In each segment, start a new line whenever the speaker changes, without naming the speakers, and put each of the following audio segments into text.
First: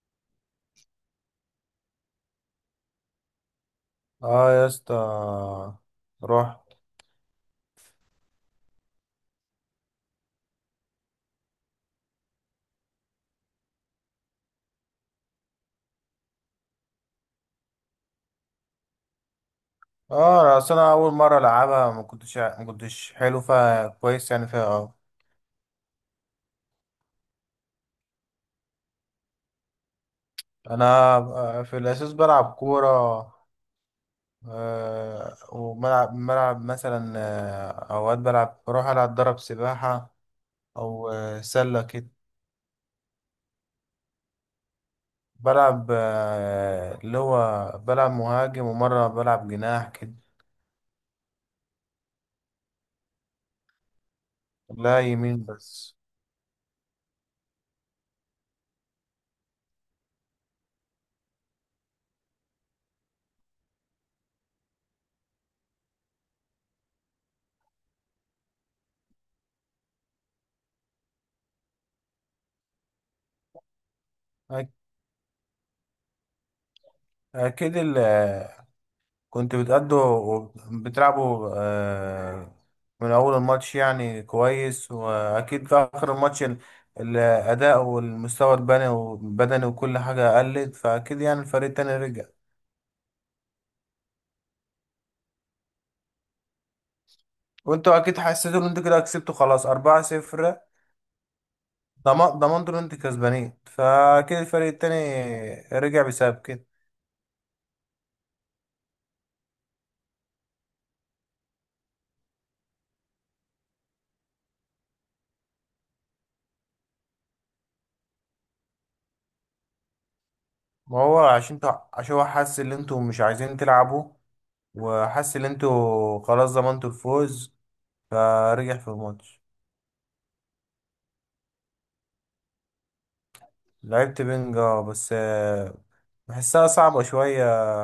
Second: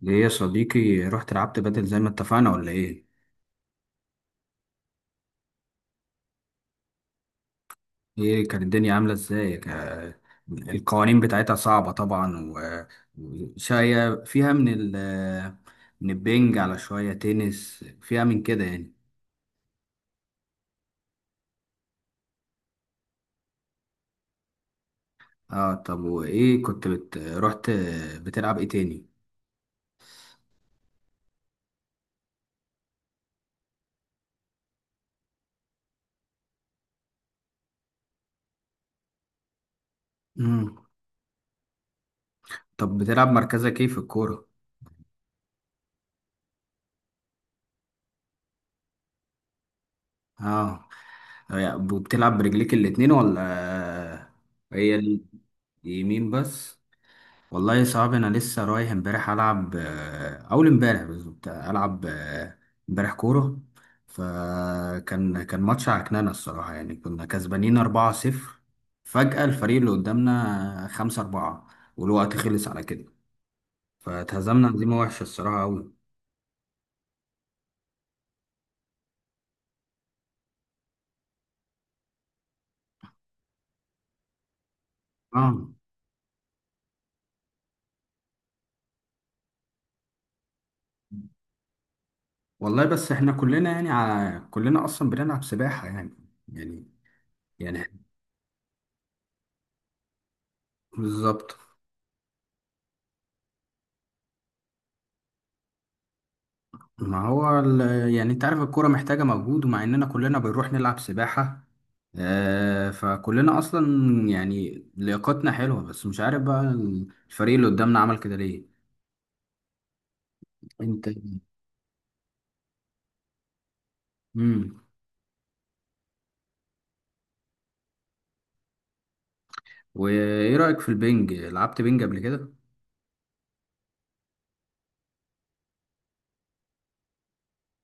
ليه يا صديقي رحت لعبت بدل زي ما اتفقنا ولا ايه؟
اه يا اسطى. رحت.
ايه كانت الدنيا عاملة ازاي؟ القوانين بتاعتها صعبة طبعا، وشوية فيها من البنج على شوية تنس فيها من كده يعني.
اه اصل انا اول مره العبها، ما كنتش حلو فيها كويس يعني فيها اه
اه. طب وايه كنت بت... رحت بتلعب ايه تاني؟
انا في الاساس بلعب كوره. وملعب مثلا، اوقات بلعب بروح العب ضرب سباحه،
مم.
او سله كده.
طب بتلعب مركزك ايه في الكورة؟
بلعب اللي هو بلعب مهاجم، ومره بلعب جناح كده.
اه. بتلعب برجليك الاتنين ولا
لا،
هي
يمين بس.
اليمين بس؟ والله صعب. انا لسه رايح امبارح العب اول امبارح بالظبط العب امبارح كوره، فكان ماتش عكنانه الصراحه يعني. كنا كسبانين 4-0، فجأة الفريق اللي قدامنا 5-4 والوقت خلص على كده،
أك-
فاتهزمنا هزيمه وحشه الصراحه قوي.
اكيد. كنت بتلعبوا من أول الماتش يعني كويس. وأكيد
اه،
في آخر الماتش الأداء والمستوى البدني والبدني وكل حاجة قلت، فأكيد يعني الفريق التاني رجع.
والله بس احنا كلنا يعني كلنا اصلا بنلعب سباحه يعني. يعني
وأنتوا
يعني
أكيد حسيتوا إن أنتوا كده كسبتوا خلاص، أربعة صفر.
بالظبط.
ضمنتوا إن أنتوا كسبانين، فأكيد الفريق التاني رجع بسبب كده.
ما هو ال- يعني انت عارف الكورة محتاجة مجهود، ومع اننا كلنا بنروح نلعب سباحة فكلنا اصلا يعني لياقتنا حلوة، بس مش عارف بقى الفريق اللي قدامنا عمل كده ليه.
ما
انت.
هو عشان انتوا، عشان هو حس إن أنتوا مش عايزين تلعبوا،
امم.
وحس إن أنتوا خلاص ضمنتوا الفوز، فرجع في الماتش.
وايه رأيك في البنج؟ لعبت بنج قبل كده؟
لعبت بنج، اه بس بحسها صعبة شوية،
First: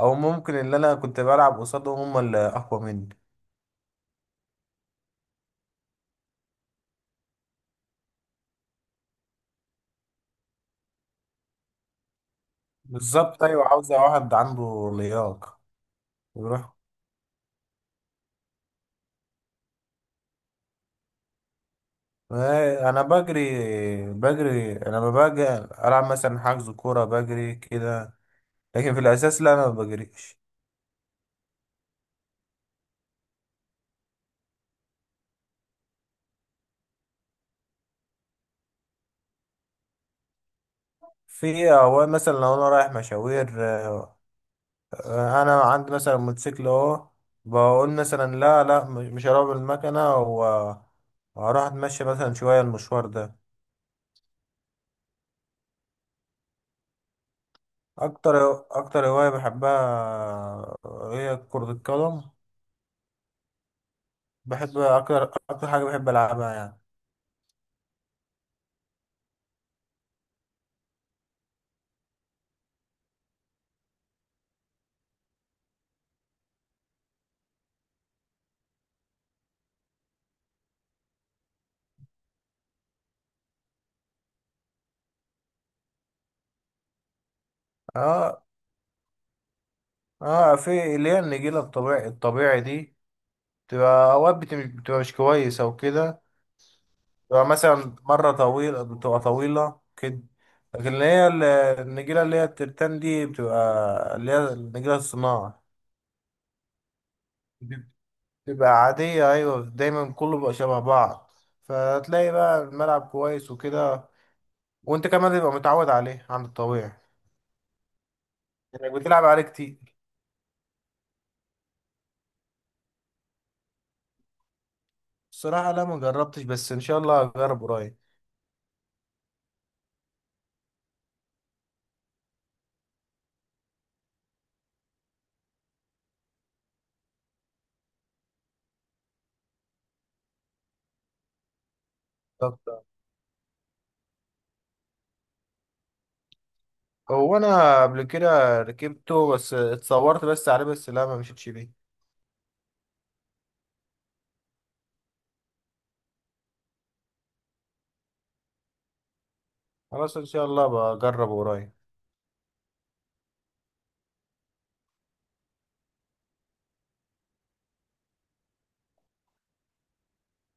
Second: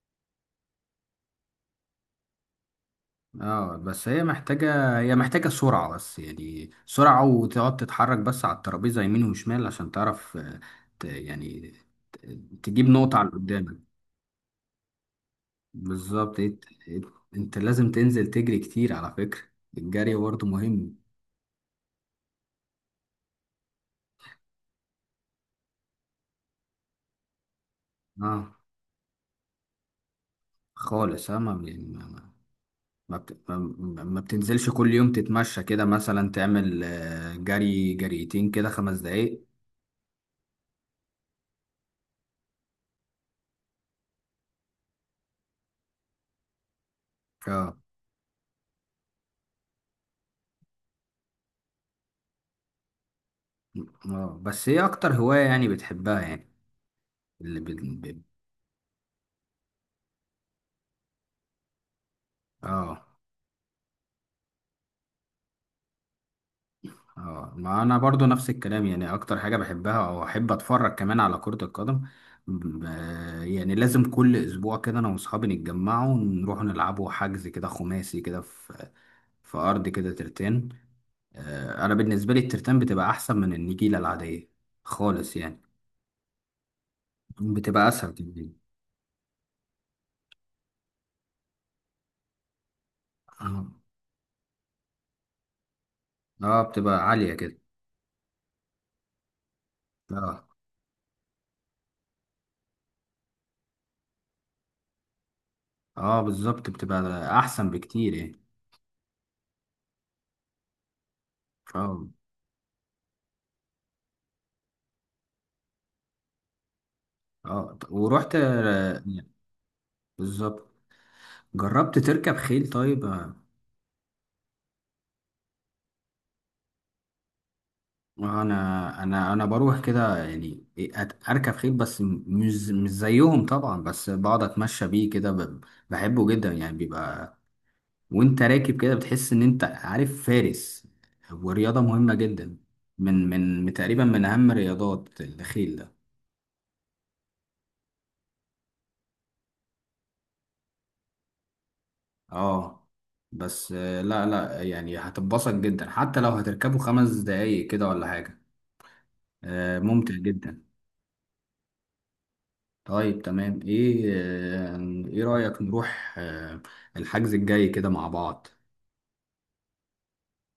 أو ممكن اللي أنا كنت بلعب قصادهم هم اللي أقوى مني.
اه، بس هي محتاجة، هي محتاجة سرعة. بس يعني سرعة، وتقعد تتحرك بس على الترابيزة يمين وشمال عشان تعرف ت- يعني ت- تجيب نقطة على اللي
بالظبط، أيوة،
قدامك.
عاوزة واحد عنده لياقة
بالظبط.
يروح.
انت لازم تنزل تجري كتير على فكرة. الجري برضه مهم.
أنا بجري. أنا لما باجي ألعب مثلا حجز كورة بجري كده،
اه
لكن في الأساس لا أنا ما بجريش.
خالص. اه ما يعني ما ما ما بتنزلش كل يوم تتمشى كده مثلا، تعمل جري جريتين كده 5 دقايق؟
في أوقات مثلا لو أنا رايح مشاوير انا عندي مثلا موتوسيكل اهو،
اه.
بقول مثلا لا لا مش هروح بالمكنه، و- وهروح اتمشى مثلا شويه المشوار ده.
اه، بس ايه اكتر هواية يعني بتحبها يعني؟ اللي بال... بال-
اكتر اكتر هوايه بحبها هي كره القدم.
اه.
بحب اكتر. اكتر حاجه بحب العبها يعني.
اه، ما انا برضو نفس الكلام. يعني اكتر حاجة بحبها او احب اتفرج كمان على كرة القدم. ب- يعني لازم كل اسبوع كده انا واصحابي نتجمعوا ونروح نلعبوا حجز كده خماسي كده في في ارض كده ترتان. انا بالنسبة لي الترتان بتبقى احسن من النجيلة العادية خالص يعني. بتبقى اسهل
اه.
كمان.
اه، في اللي هي النجيله الطبيعي الطبيعي دي
اه.
بتبقى اوقات بتبقى مش كويسه وكده.
بتبقى عالية
تبقى
كده.
مثلا مرة طويلة، بتبقى طويلة كده.
اه،
لكن اللي هي النجيلة اللي هي الترتان دي بتبقى، اللي هي النجيلة الصناعة
اه بالظبط، بتبقى احسن
دي،
بكتير يعني.
بتبقى عادية. أيوة، دايما كله بيبقى شبه بعض،
اه،
فتلاقي بقى الملعب كويس وكده. وأنت كمان تبقى متعود عليه عن الطبيعي،
اه ورحت
إنك بتلعب عليه كتير.
بالظبط. جربت تركب خيل طيب
الصراحة لا، ما جربتش، بس إن شاء الله هجرب قريب.
انا بروح كده يعني، اركب خيل بس مش زيهم طبعا. بس بقعد اتمشى بيه كده، بحبه جدا يعني. بيبقى وانت راكب كده بتحس ان انت عارف فارس. ورياضة مهمة جدا،
طب
تقريبا من اهم رياضات الخيل ده.
هو أنا قبل كده ركبته، بس اتصورت بس عليه، بس لا ما مشيتش بيه.
اه بس لا لا يعني، هتتبسط جدا حتى لو هتركبه 5 دقايق كده ولا حاجة. ممتع
خلاص إن شاء
جدا.
الله بجربه قريب.
طيب تمام. آه، ايه رأيك نروح الحجز الجاي كده مع بعض؟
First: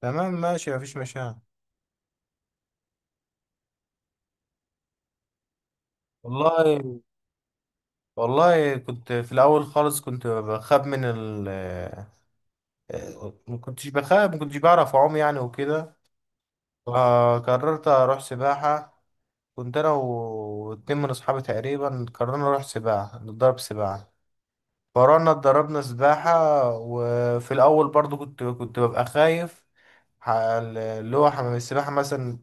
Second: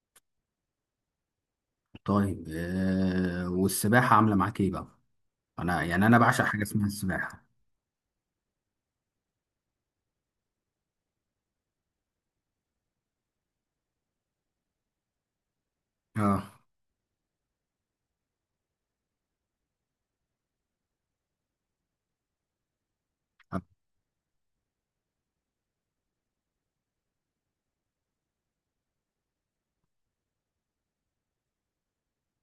تمام ماشي، مفيش مشاكل.
طيب والسباحة عاملة معاك ايه بقى؟ انا يعني انا بعشق حاجة اسمها
والله،
السباحة.
والله كنت في الاول خالص كنت بخاف من ال آه، ما كنتش بخاف، ما كنتش بعرف اعوم يعني وكده،
اه،
فقررت اروح سباحه. كنت انا و- واتنين من اصحابي تقريبا قررنا نروح سباحه نتدرب سباحه، فروحنا اتدربنا سباحه. وفي الاول برضو كنت ببقى خايف اللي هو حمام السباحة مثلا.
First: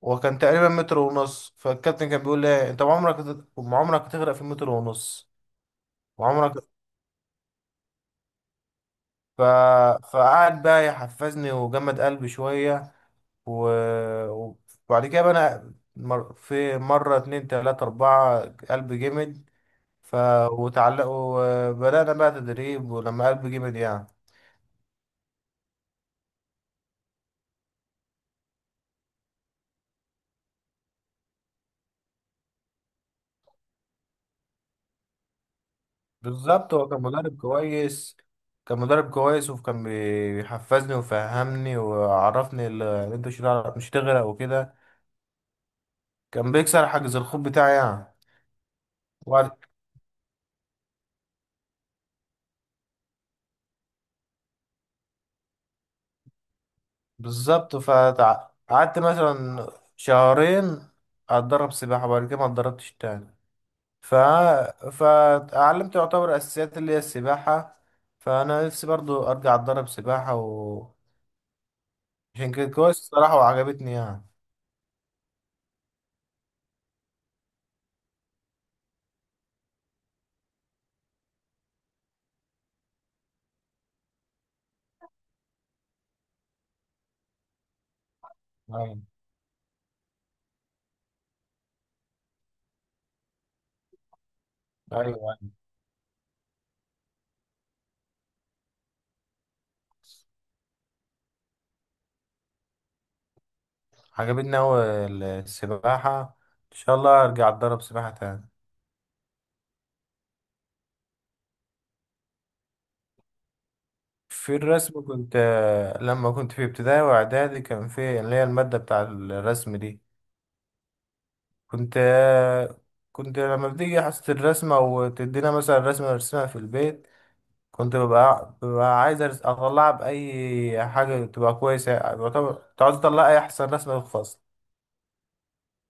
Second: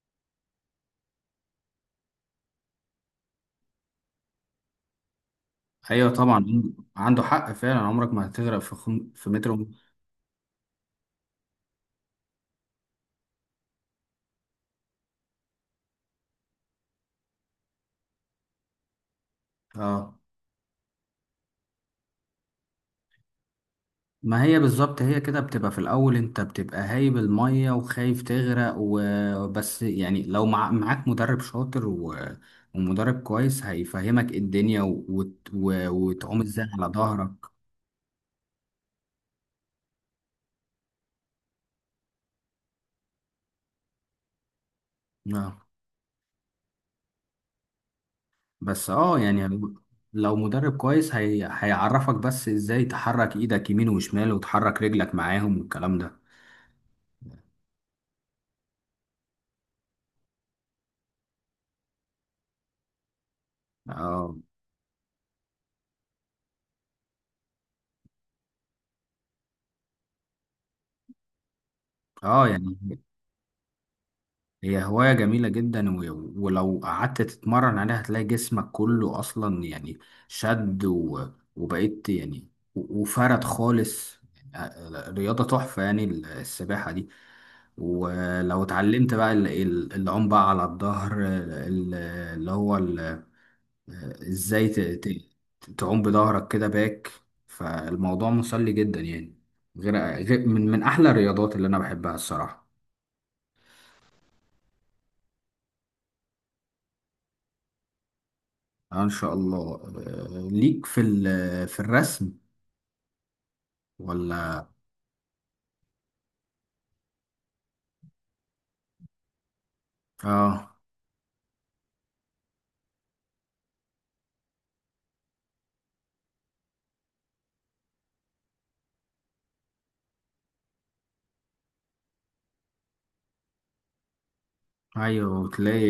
وكان تقريبا متر ونص، فالكابتن كان بيقول لي انت عمرك عمرك هتغرق في متر ونص،
ايوه طبعا.
وعمرك.
عنده حق فعلا، عمرك ما هتغرق في في
ف...
متر ونص.
فقعد بقى يحفزني وجمد قلبي شوية، و... وبعد كده بقى في مرة اتنين تلاتة أربعة قلبي جمد.
اه.
ف... وتعلق وبدأنا بقى تدريب ولما قلبي جمد يعني.
ما هي بالظبط، هي كده بتبقى في الأول. أنت بتبقى هايب المية وخايف تغرق وبس. يعني لو معاك مدرب شاطر ومدرب كويس هيفهمك إيه الدنيا وتعوم ازاي
بالظبط، هو
على
كان
ظهرك.
مدرب كويس. كان مدرب كويس، وكان بيحفزني وفهمني وعرفني ان انت مش هتغرق وكده.
آه.
كان بيكسر حاجز الخوف بتاعي يعني.
بس اه
وبعد
يعني لو مدرب كويس هيعرفك بس ازاي تحرك ايدك يمين وشمال وتحرك رجلك معاهم والكلام ده.
بالظبط، فقعدت مثلا شهرين اتدرب سباحة. وبعد كده ما اتدربتش تاني. ف...
اه،
فاتعلمت يعتبر اساسيات اللي هي السباحة. فانا نفسي برضو ارجع اتدرب سباحة، و
اه
عشان كده
يعني
كويس الصراحة وعجبتني يعني.
هي هواية جميلة جدا، ولو قعدت تتمرن عليها هتلاقي جسمك كله أصلا يعني شد وبقيت يعني وفرد خالص يعني. رياضة تحفة يعني السباحة دي. ولو
ايوه.
اتعلمت بقى العوم بقى على الظهر، اللي هو آه، ازاي ت-
ايوه. أيوة.
تعوم بظهرك كده باك، فالموضوع مسلي جدا يعني. غير، من أحلى الرياضات اللي أنا بحبها الصراحة.
عجبتني اوي السباحة. ان شاء الله ارجع اتدرب سباحة تاني.
آه ان شاء الله. ليك في في الرسم
في
ولا؟
الرسم كنت. لما كنت في ابتدائي واعدادي كان في اللي هي المادة بتاع الرسم دي.
اه،
كنت كنت لما بتيجي حصة الرسمة وتدينا مثلا رسمة نرسمها في البيت، كنت ببقى, عايز أطلعها بأي حاجة تبقى كويسة يعني يعتبر، كنت عايز أطلع أي أحسن رسمة في الفصل.
ايوه تلاقي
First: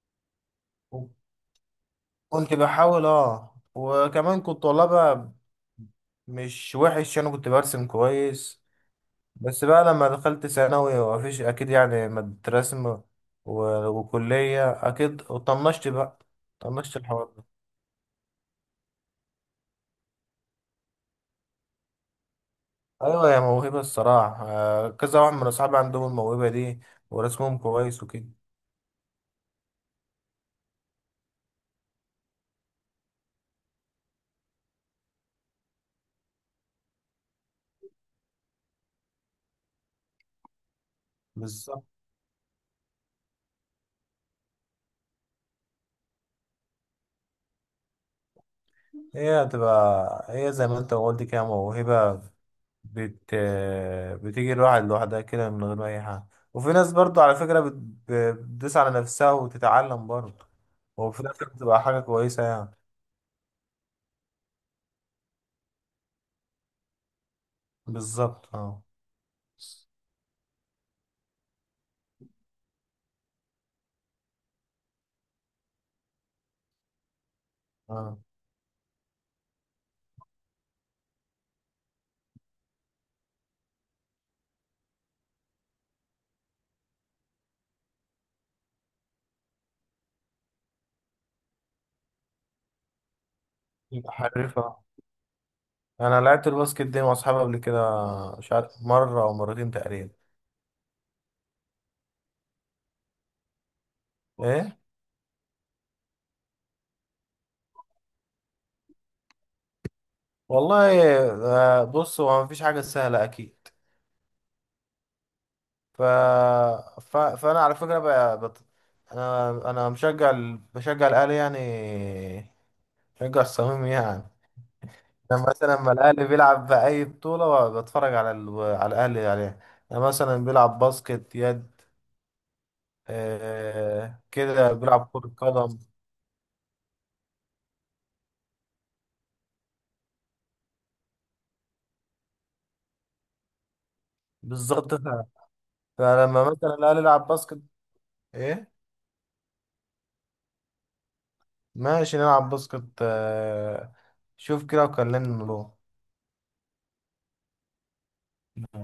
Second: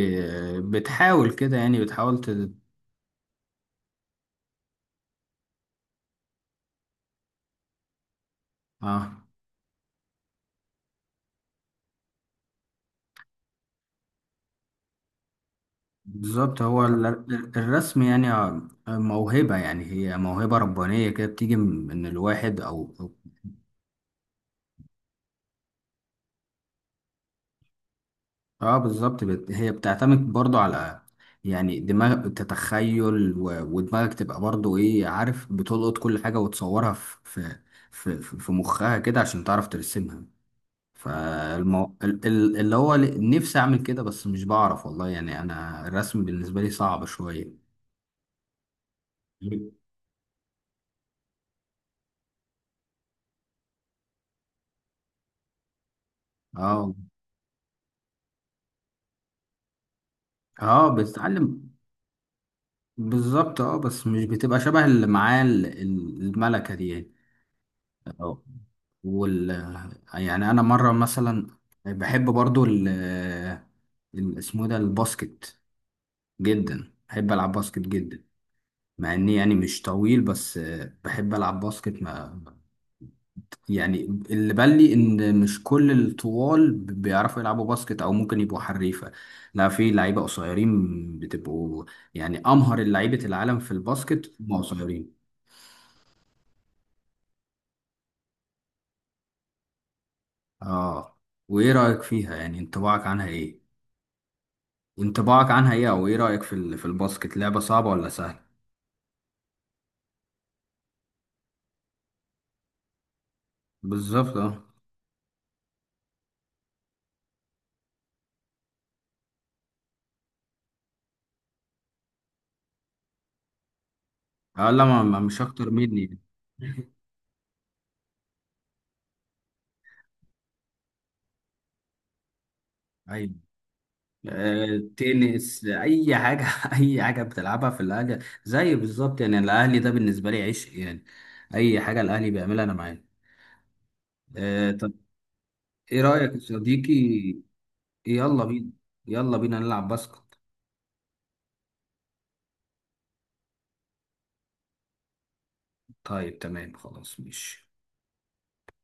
بتحاول كده يعني،
كنت بحاول، أه، وكمان كنت والله بقى مش وحش. أنا كنت برسم كويس.
اه.
بس بقى لما دخلت ثانوي، ومفيش أكيد يعني مادة رسم و- وكلية أكيد، وطنشت بقى.
بالظبط. هو
طنشت الحوار ده.
الرسم يعني موهبة. يعني هي موهبة ربانية كده، بتيجي من الواحد او.
ايوه، هي موهبه الصراحه. كذا واحد من اصحابي عندهم الموهبه دي ورسمهم كويس وكده.
اه بالظبط، هي بتعتمد برضو على يعني دماغ تتخيل، و... ودماغك تبقى برضو ايه، عارف، بتلقط كل حاجة وتصورها في مخها كده عشان تعرف ترسمها.
بالظبط.
فالمو... ال- ال- اللي هو ل- نفسي اعمل كده بس مش بعرف، والله يعني انا الرسم بالنسبه لي صعب شويه.
هي هتبقى، هي زي ما انت قلت كده موهبه، بت... بتيجي الواحد لوحدها كده من غير اي حاجه. وفي ناس
اه،
برضو على فكره بتدوس على نفسها وتتعلم برضو،
اه
وفي الاخر
بتتعلم.
بتبقى حاجه كويسه يعني.
بالظبط. اه بس مش بتبقى شبه اللي معاه الملكه دي يعني؟ اه.
بالظبط. اه.
وال يعني انا مره مثلا بحب برضو اسمه إيه ده؟ الباسكت، جدا بحب العب باسكت
اه.
جدا مع اني يعني مش طويل. بس بحب العب باسكت يعني. اللي بان لي ان مش كل الطوال بيعرفوا يلعبوا باسكت او ممكن يبقوا حريفه. لا، في لعيبه قصيرين بتبقوا يعني امهر لعيبه العالم في
يبقى
الباسكت هم
حريفه.
قصيرين.
انا لعبت الباسكت دي مع اصحابي قبل كده، مش عارف مره او مرتين تقريبا.
اه. وايه رايك فيها يعني؟ انطباعك عنها ايه؟
ايه.
انطباعك عنها ايه، او ايه رايك في في الباسكت؟ لعبه صعبه ولا سهله؟
والله، بص، هو مفيش حاجة سهلة أكيد.
بالظبط اه.
ف... فأنا على فكرة بقى، أنا بشجع الأهلي يعني. بشجع الصميم يعني.
لا، مش
أنا
اكتر
مثلا لما
مني.
الأهلي بيلعب بأي بطولة بتفرج على على الأهلي عليها. أنا مثلا بيلعب باسكت، يد،
ايوه.
كده، بيلعب كرة
تنس،
قدم.
اي حاجه. اي حاجه بتلعبها في الاهلي، زي بالظبط. يعني الاهلي ده بالنسبه لي عشق يعني. اي حاجه الاهلي بيعملها انا معاه. طب
بالظبط.
ايه رايك يا
فلما مثلا
صديقي؟
الأهلي يلعب باسكت.
يلا بينا،
إيه.
يلا بينا نلعب باسكت.
ماشي نلعب باسكت. شوف كده وكلمني له.
طيب تمام، خلاص ماشي.